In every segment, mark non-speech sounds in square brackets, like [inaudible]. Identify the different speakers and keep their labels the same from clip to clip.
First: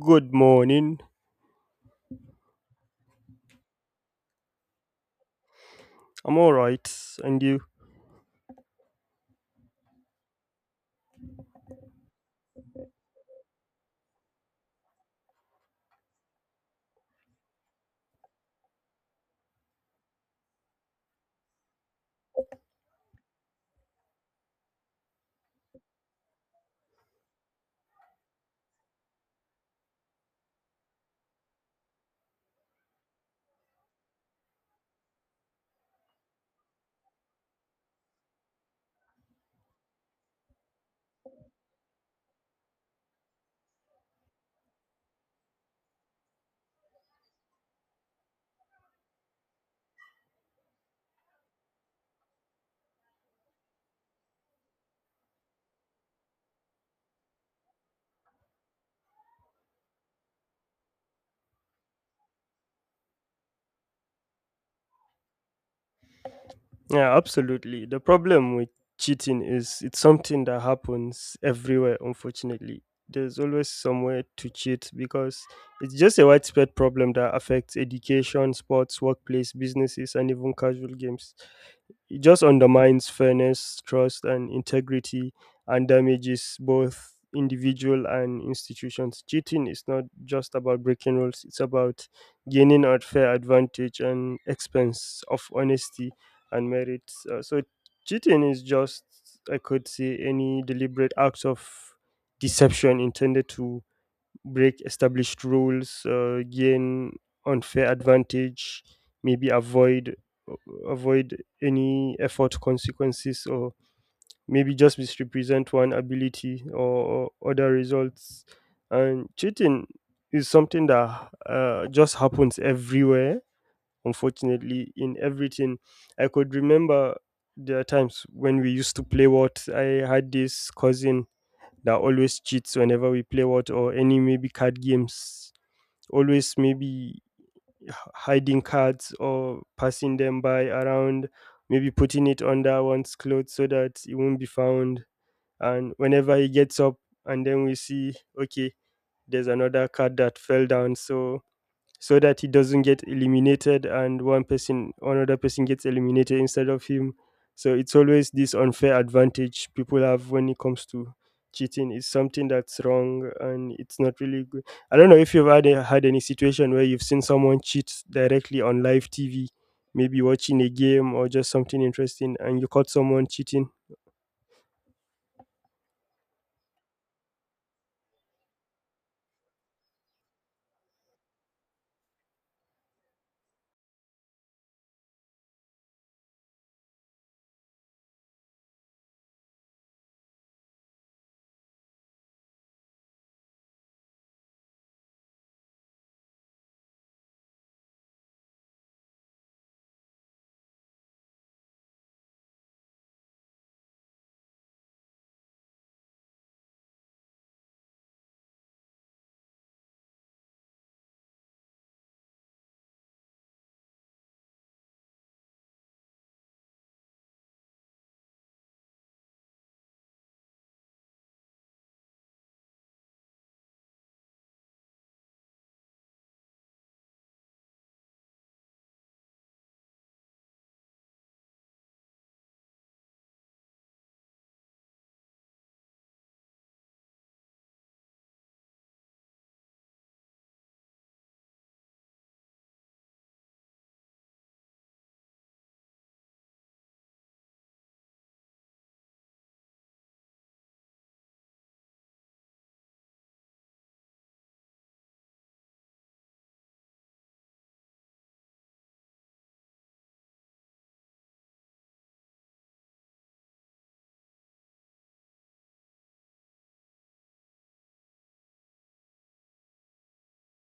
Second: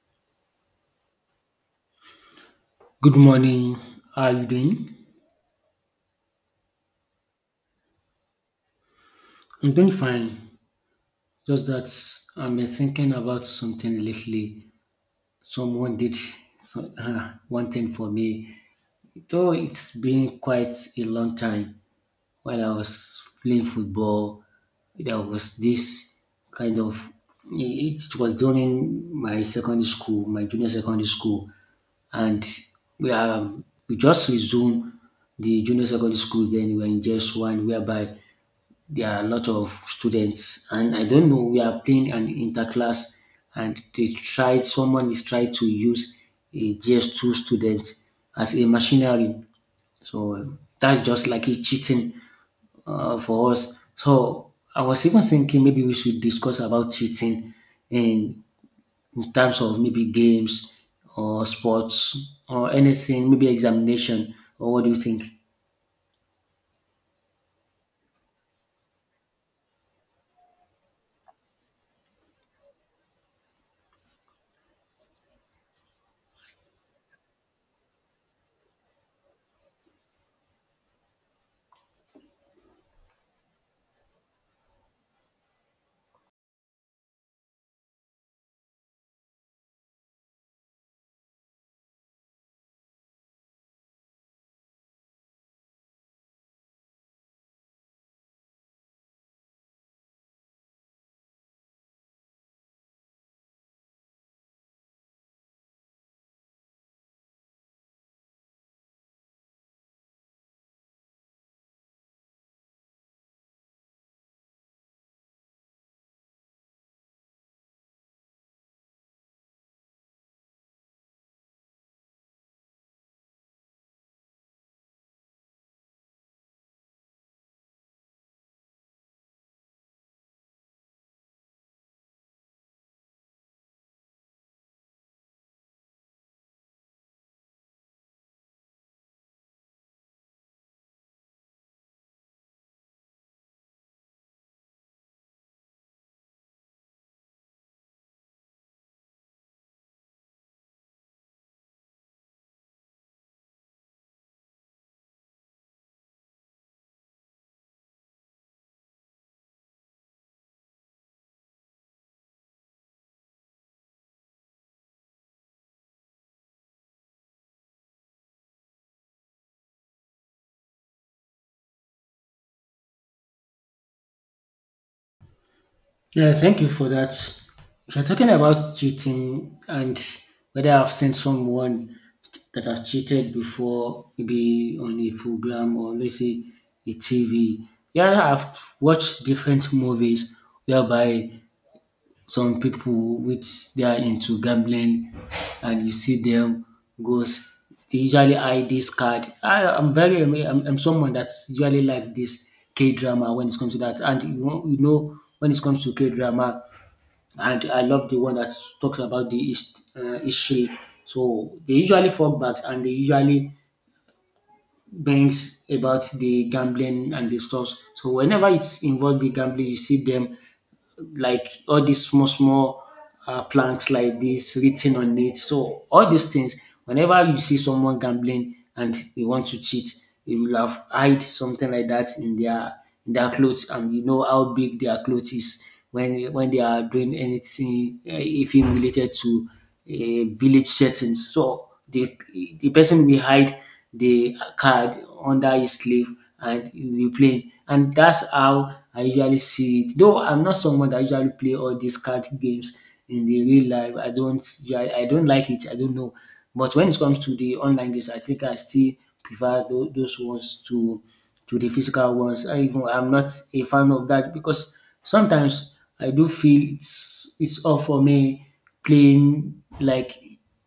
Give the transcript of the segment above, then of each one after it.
Speaker 1: Good morning.
Speaker 2: Good morning. How are you doing?
Speaker 1: I'm all right. And you?
Speaker 2: I'm doing fine. Just that I'm thinking about something lately. Someone did so, one thing for me. Though it's been quite a long time while I was playing football, there was this kind of it was during my secondary school, my junior secondary school, and we are we just resumed the junior secondary school then we were in just one whereby there are a lot of students and I don't know we are playing an interclass and they tried someone is trying to use a G S 2 student as a machinery. So that's just like a cheating for us. So I was even thinking maybe we should discuss about cheating in, in terms of maybe games or sports or anything, maybe examination or what do you think?
Speaker 1: Yeah, absolutely. The problem with cheating is it's something that happens everywhere, unfortunately. There's always somewhere to cheat because it's just a widespread problem that affects education, sports, workplace, businesses, and even casual games. It just undermines fairness, trust, and integrity, and damages both individual and institutions. Cheating is not just about breaking rules, it's about gaining unfair advantage and expense of honesty and merit. Cheating is just, I could say, any deliberate act of deception intended to break established rules, gain unfair advantage, maybe avoid any effort consequences, or maybe just misrepresent one ability or other results. And cheating is something that just happens everywhere. Unfortunately, in everything, I could remember there are times when we used to play what. I had this cousin that always cheats whenever we play what or any maybe card games, always maybe hiding cards or passing them by around, maybe putting it under one's clothes so that it won't be found. And whenever he gets up and then we see, okay, there's another card that fell down, so that he doesn't get eliminated and one person another person gets eliminated instead of him. So it's always this unfair advantage people have when it comes to cheating. It's something that's wrong and it's not really good. I don't know if you've had any situation where you've seen someone cheat directly on live TV, maybe watching a game or just something interesting, and you caught someone cheating.
Speaker 2: Yeah, thank you for that. If you're talking about cheating and whether I've seen someone that has cheated before, maybe on a program or let's say a TV. Yeah, I've watched different movies whereby some people which they are into gambling and you see them goes they usually hide this card. I'm someone that's usually like this K drama when it comes to that. And you know when it comes to K drama, and I love the one that talks about the East history. So they usually fall back and they usually bangs about the gambling and the stuff. So whenever it's involved the gambling, you see them like all these small small planks like this written on it. So all these things, whenever you see someone gambling and they want to cheat, they will have hide something like that in their clothes, and you know how big their clothes is when they are doing anything, even related to village settings. So the person will hide the card under his sleeve and you'll be playing. And that's how I usually see it. Though I'm not someone that usually play all these card games in the real life. I don't like it. I don't know. But when it comes to the online games, I think I still prefer those ones to the physical ones. I even I'm not a fan of that because sometimes I do feel it's all for me playing like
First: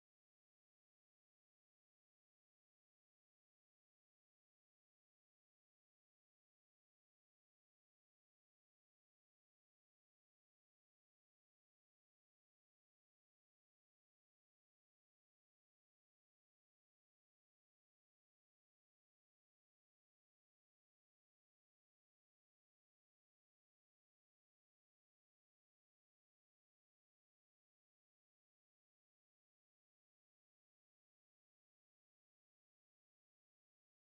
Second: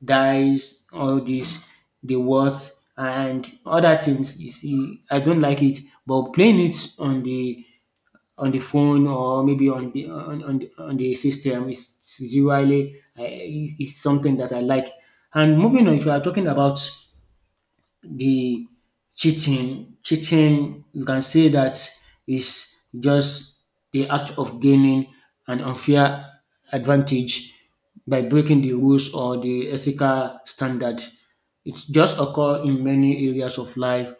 Speaker 2: dice, all this, the worth and other things. You see, I don't like it, but playing it on the phone or maybe on the on the system is is something that I like. And moving on, if you are talking about the cheating you can say that is just the act of gaining an unfair advantage by breaking the rules or the ethical standard. It just occur in many areas of life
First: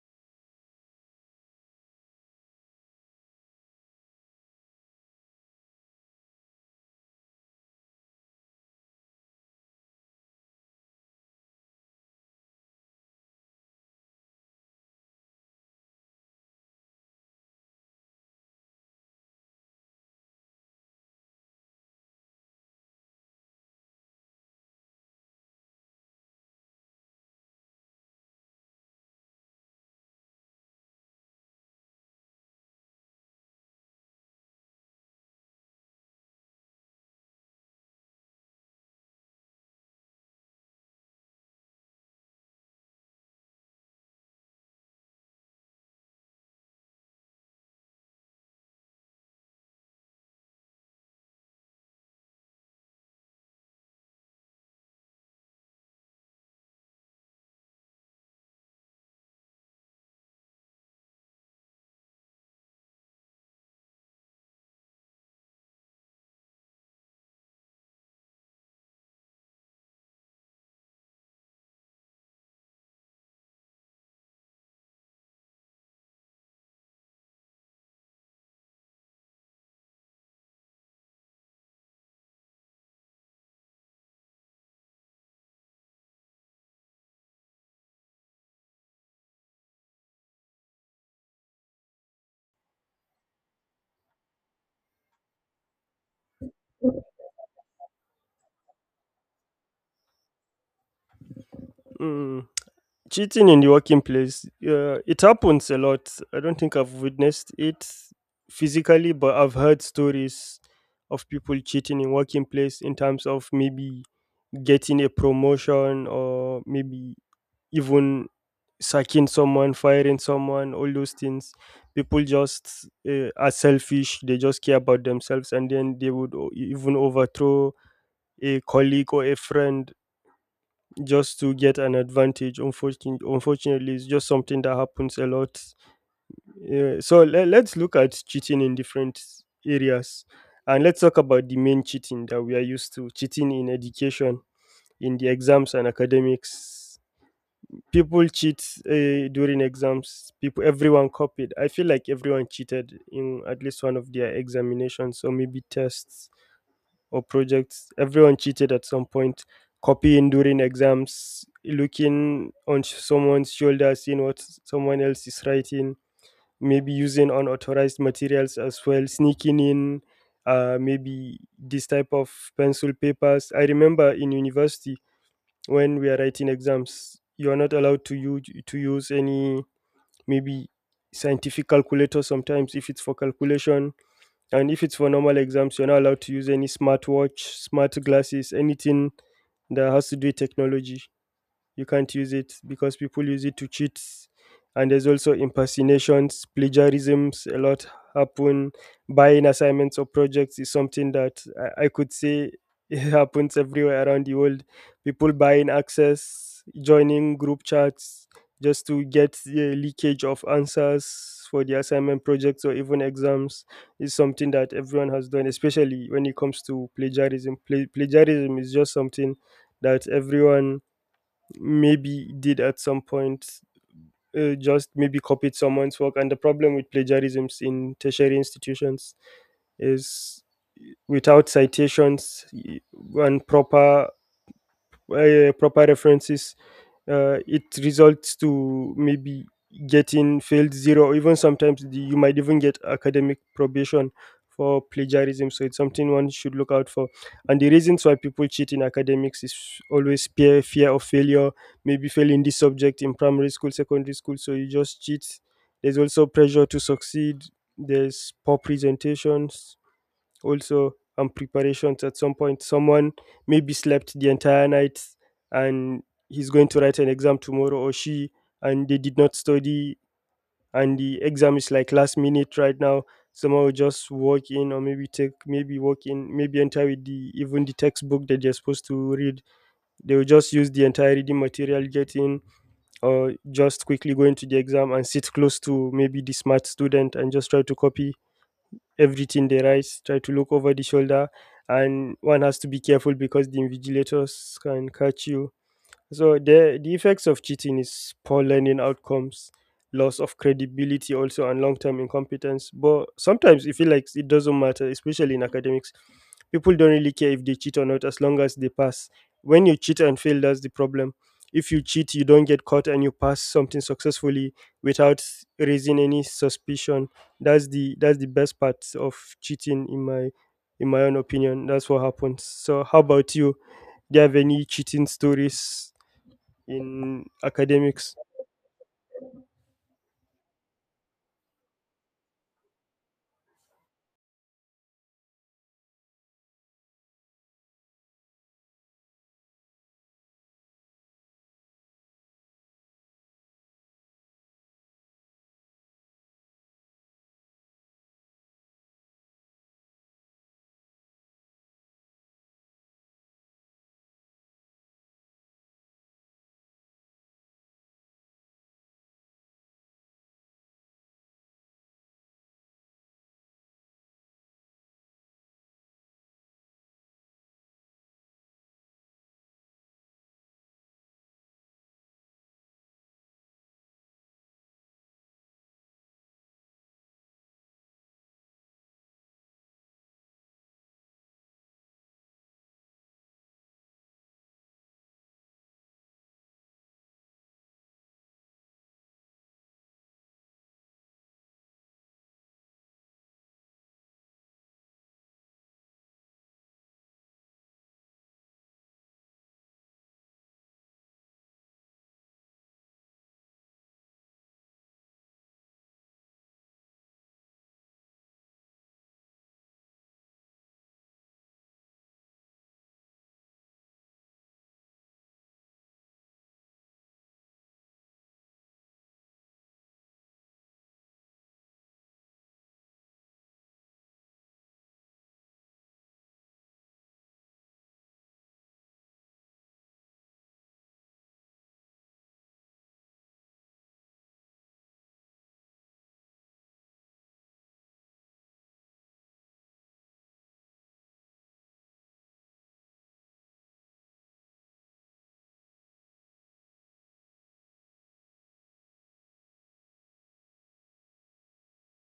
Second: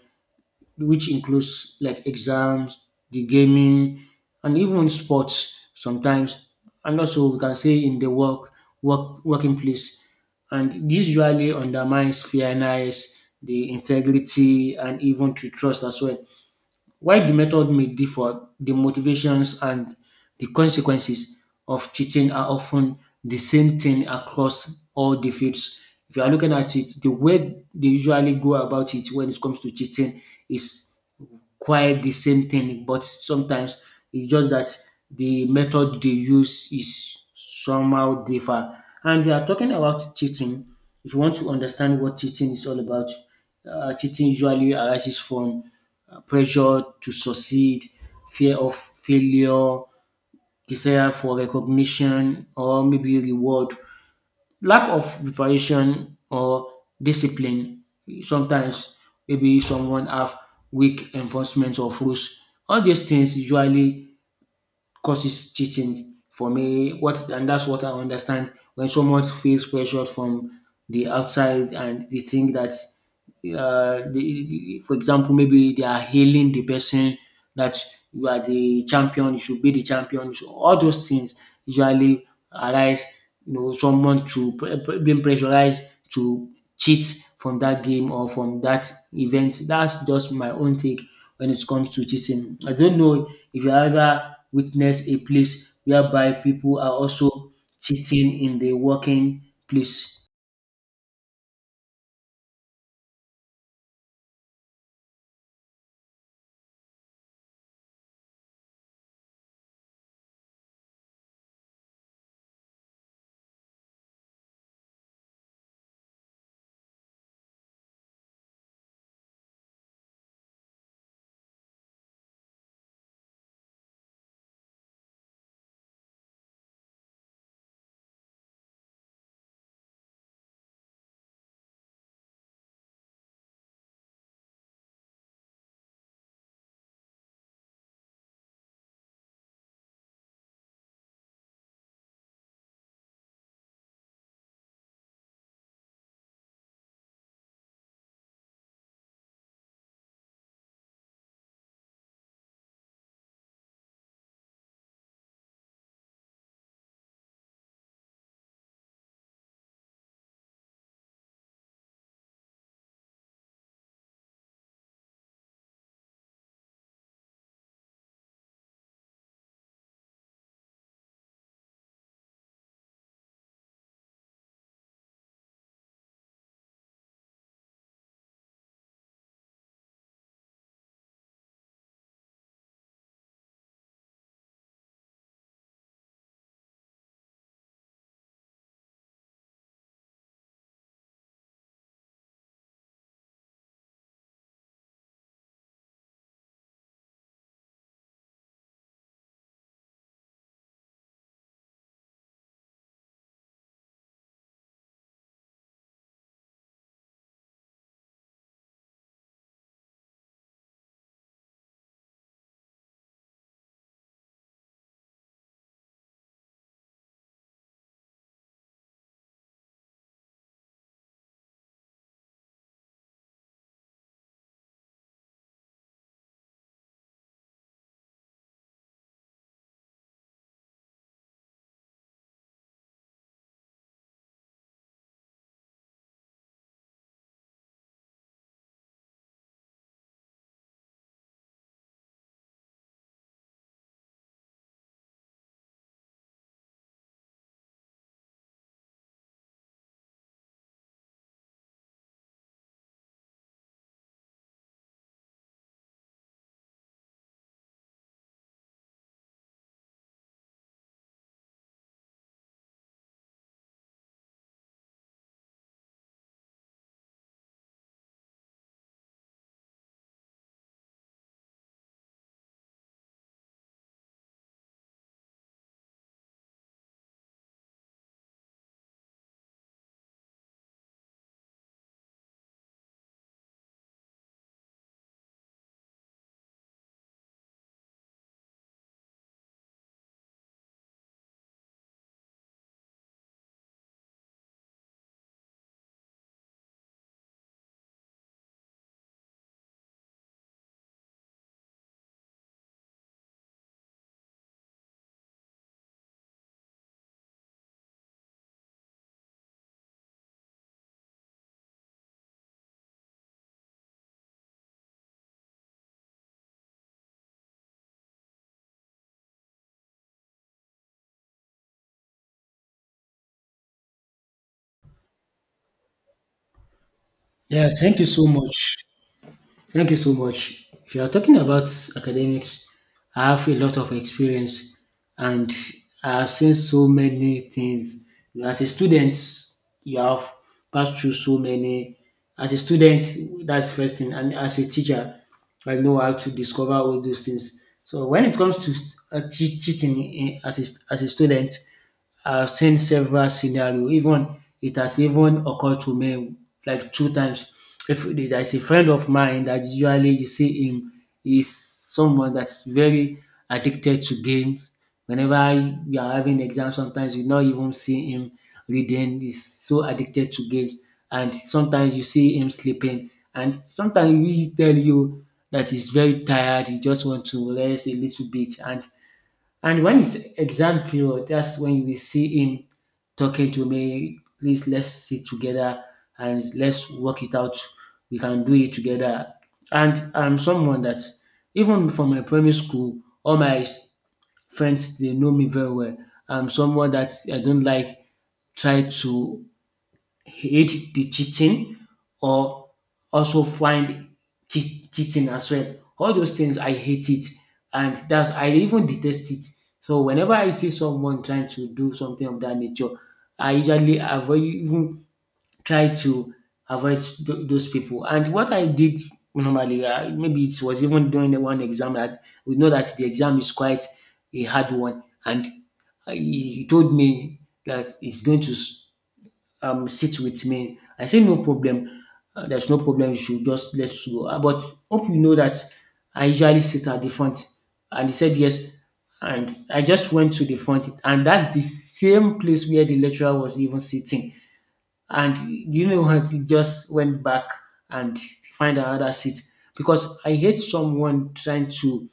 Speaker 2: which includes like exams, the gaming, and even sports sometimes, and also we can say in the working place. And this usually undermines fairness, the integrity, and even to trust as well. While the method may differ, the motivations and the consequences of cheating are often the same thing across all the fields. If you are looking at it, the way they usually go about it when it comes to cheating is quite the same thing, but sometimes it's just that the method they use is somehow differ. And we are talking about cheating. If you want to understand what cheating is all about, cheating usually arises from pressure to succeed, fear of failure, desire for recognition, or maybe reward. Lack of preparation or discipline. Sometimes maybe someone have weak enforcement of rules. All these things usually causes cheating for me. What and that's what I understand when someone feels pressured from the outside and they think that, for example, maybe they are hailing the person that you are the champion, you should be the champion. So all those things usually arise, you know, someone to being pressurized to cheat from that game or from that event. That's just my own take when it comes to cheating. I don't know if you ever witness a place whereby people are also cheating in the working place.
Speaker 1: Mm. Cheating in the working place, it happens a lot. I don't think I've witnessed it physically, but I've heard stories of people cheating in working place in terms of maybe getting a promotion, or maybe even sacking someone, firing someone, all those things. People just are selfish. They just care about themselves, and then they would even overthrow a colleague or a friend just to get an advantage. Unfortunately, it's just something that happens a lot. So let's look at cheating in different areas, and let's talk about the main cheating that we are used to: cheating in education, in the exams and academics. People cheat during exams. People, everyone copied. I feel like everyone cheated in at least one of their examinations, or maybe tests or projects. Everyone cheated at some point. Copying during exams, looking on someone's shoulder, seeing what someone else is writing, maybe using unauthorized materials as well, sneaking in maybe this type of pencil papers. I remember in university, when we are writing exams you are not allowed to use any maybe scientific calculator sometimes if it's for calculation, and if it's for normal exams you're not allowed to use any smartwatch, smart glasses, anything that has to do with technology. You can't use it because people use it to cheat. And there's also impersonations, plagiarisms a lot happen. Buying assignments or projects is something that I could say it [laughs] happens everywhere around the world. People buying access, joining group chats just to get the leakage of answers for the assignment, projects, or even exams is something that everyone has done, especially when it comes to plagiarism. Plagiarism is just something that everyone maybe did at some point, just maybe copied someone's work. And the problem with plagiarisms in tertiary institutions is, without citations and proper proper references, it results to maybe getting failed, zero, or even sometimes you might even get academic probation for plagiarism. So it's something one should look out for. And the reasons why people cheat in academics is always fear of failure, maybe failing this subject in primary school, secondary school, so you just cheat. There's also pressure to succeed. There's poor presentations also and preparations. At some point someone maybe slept the entire night, and he's going to write an exam tomorrow, or she, and they did not study, and the exam is like last minute right now. Someone will just walk in, or maybe take maybe walk in maybe enter with the even the textbook that they're supposed to read. They will just use the entire reading material, get in, or just quickly go into the exam and sit close to maybe the smart student and just try to copy everything they write, try to look over the shoulder, and one has to be careful because the invigilators can catch you. So the effects of cheating is poor learning outcomes, loss of credibility also, and long-term incompetence. But sometimes you feel like it doesn't matter, especially in academics. People don't really care if they cheat or not as long as they pass. When you cheat and fail, that's the problem. If you cheat, you don't get caught and you pass something successfully without raising any suspicion. That's the best part of cheating in my own opinion. That's what happens. So how about you? Do you have any cheating stories in
Speaker 2: Yeah, thank you
Speaker 1: academics?
Speaker 2: so much. Thank you so much. If you are talking about academics, I have a lot of experience and I have seen so many things. You know, as a student, you have passed through so many. As a student, that's first thing, and as a teacher, I know how to discover all those things. So when it comes to cheating in, as a student, I've seen several scenario even it has even occurred to me like two times. If there's a friend of mine that usually you see him is someone that's very addicted to games. Whenever we are having exam, sometimes you not even see him reading. He's so addicted to games, and sometimes you see him sleeping, and sometimes he will tell you that he's very tired. He just want to rest a little bit, and when it's exam period, that's when we see him talking to me, please let's sit together and let's work it out. We can do it together. And I'm someone that even from my primary school, all my friends they know me very well. I'm someone that I don't like try to hate the cheating or also find cheating as well. All those things I hate it, and that's I even detest it. So whenever I see someone trying to do something of that nature, I usually avoid even try to avoid those people. And what I did normally, maybe it was even during the one exam that we know that the exam is quite a hard one, and he told me that it's going to sit with me. I say no problem. There's no problem. You should just let's go. But hope you know that I usually sit at the front. And he said yes. And I just went to the front. And that's the same place where the lecturer was even sitting. And you know what? It just went back and find another seat because I hate someone trying to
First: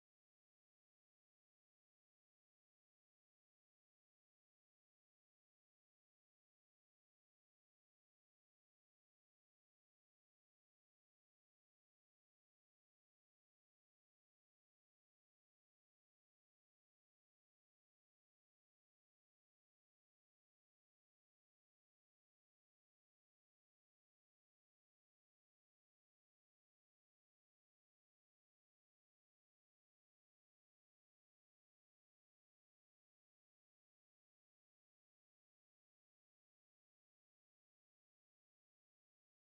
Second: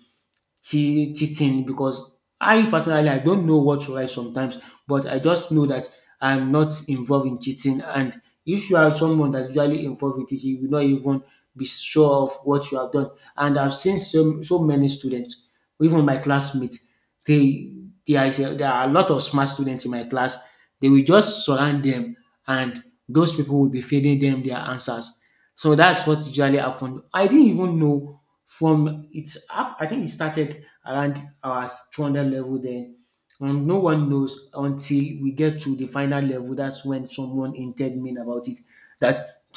Speaker 2: cheating because I personally I don't know what to write sometimes, but I just know that I'm not involved in cheating. And if you are someone that's usually involved in cheating, you will not even be sure of what you have done. And I've seen so many students, even my classmates, they there are a lot of smart students in my class. They will just surround them, and those people will be feeding them their answers. So that's what usually happened. I didn't even know from its up I think it started around our 200 level then and no one knows until we get to the final level that's when someone entered me about it that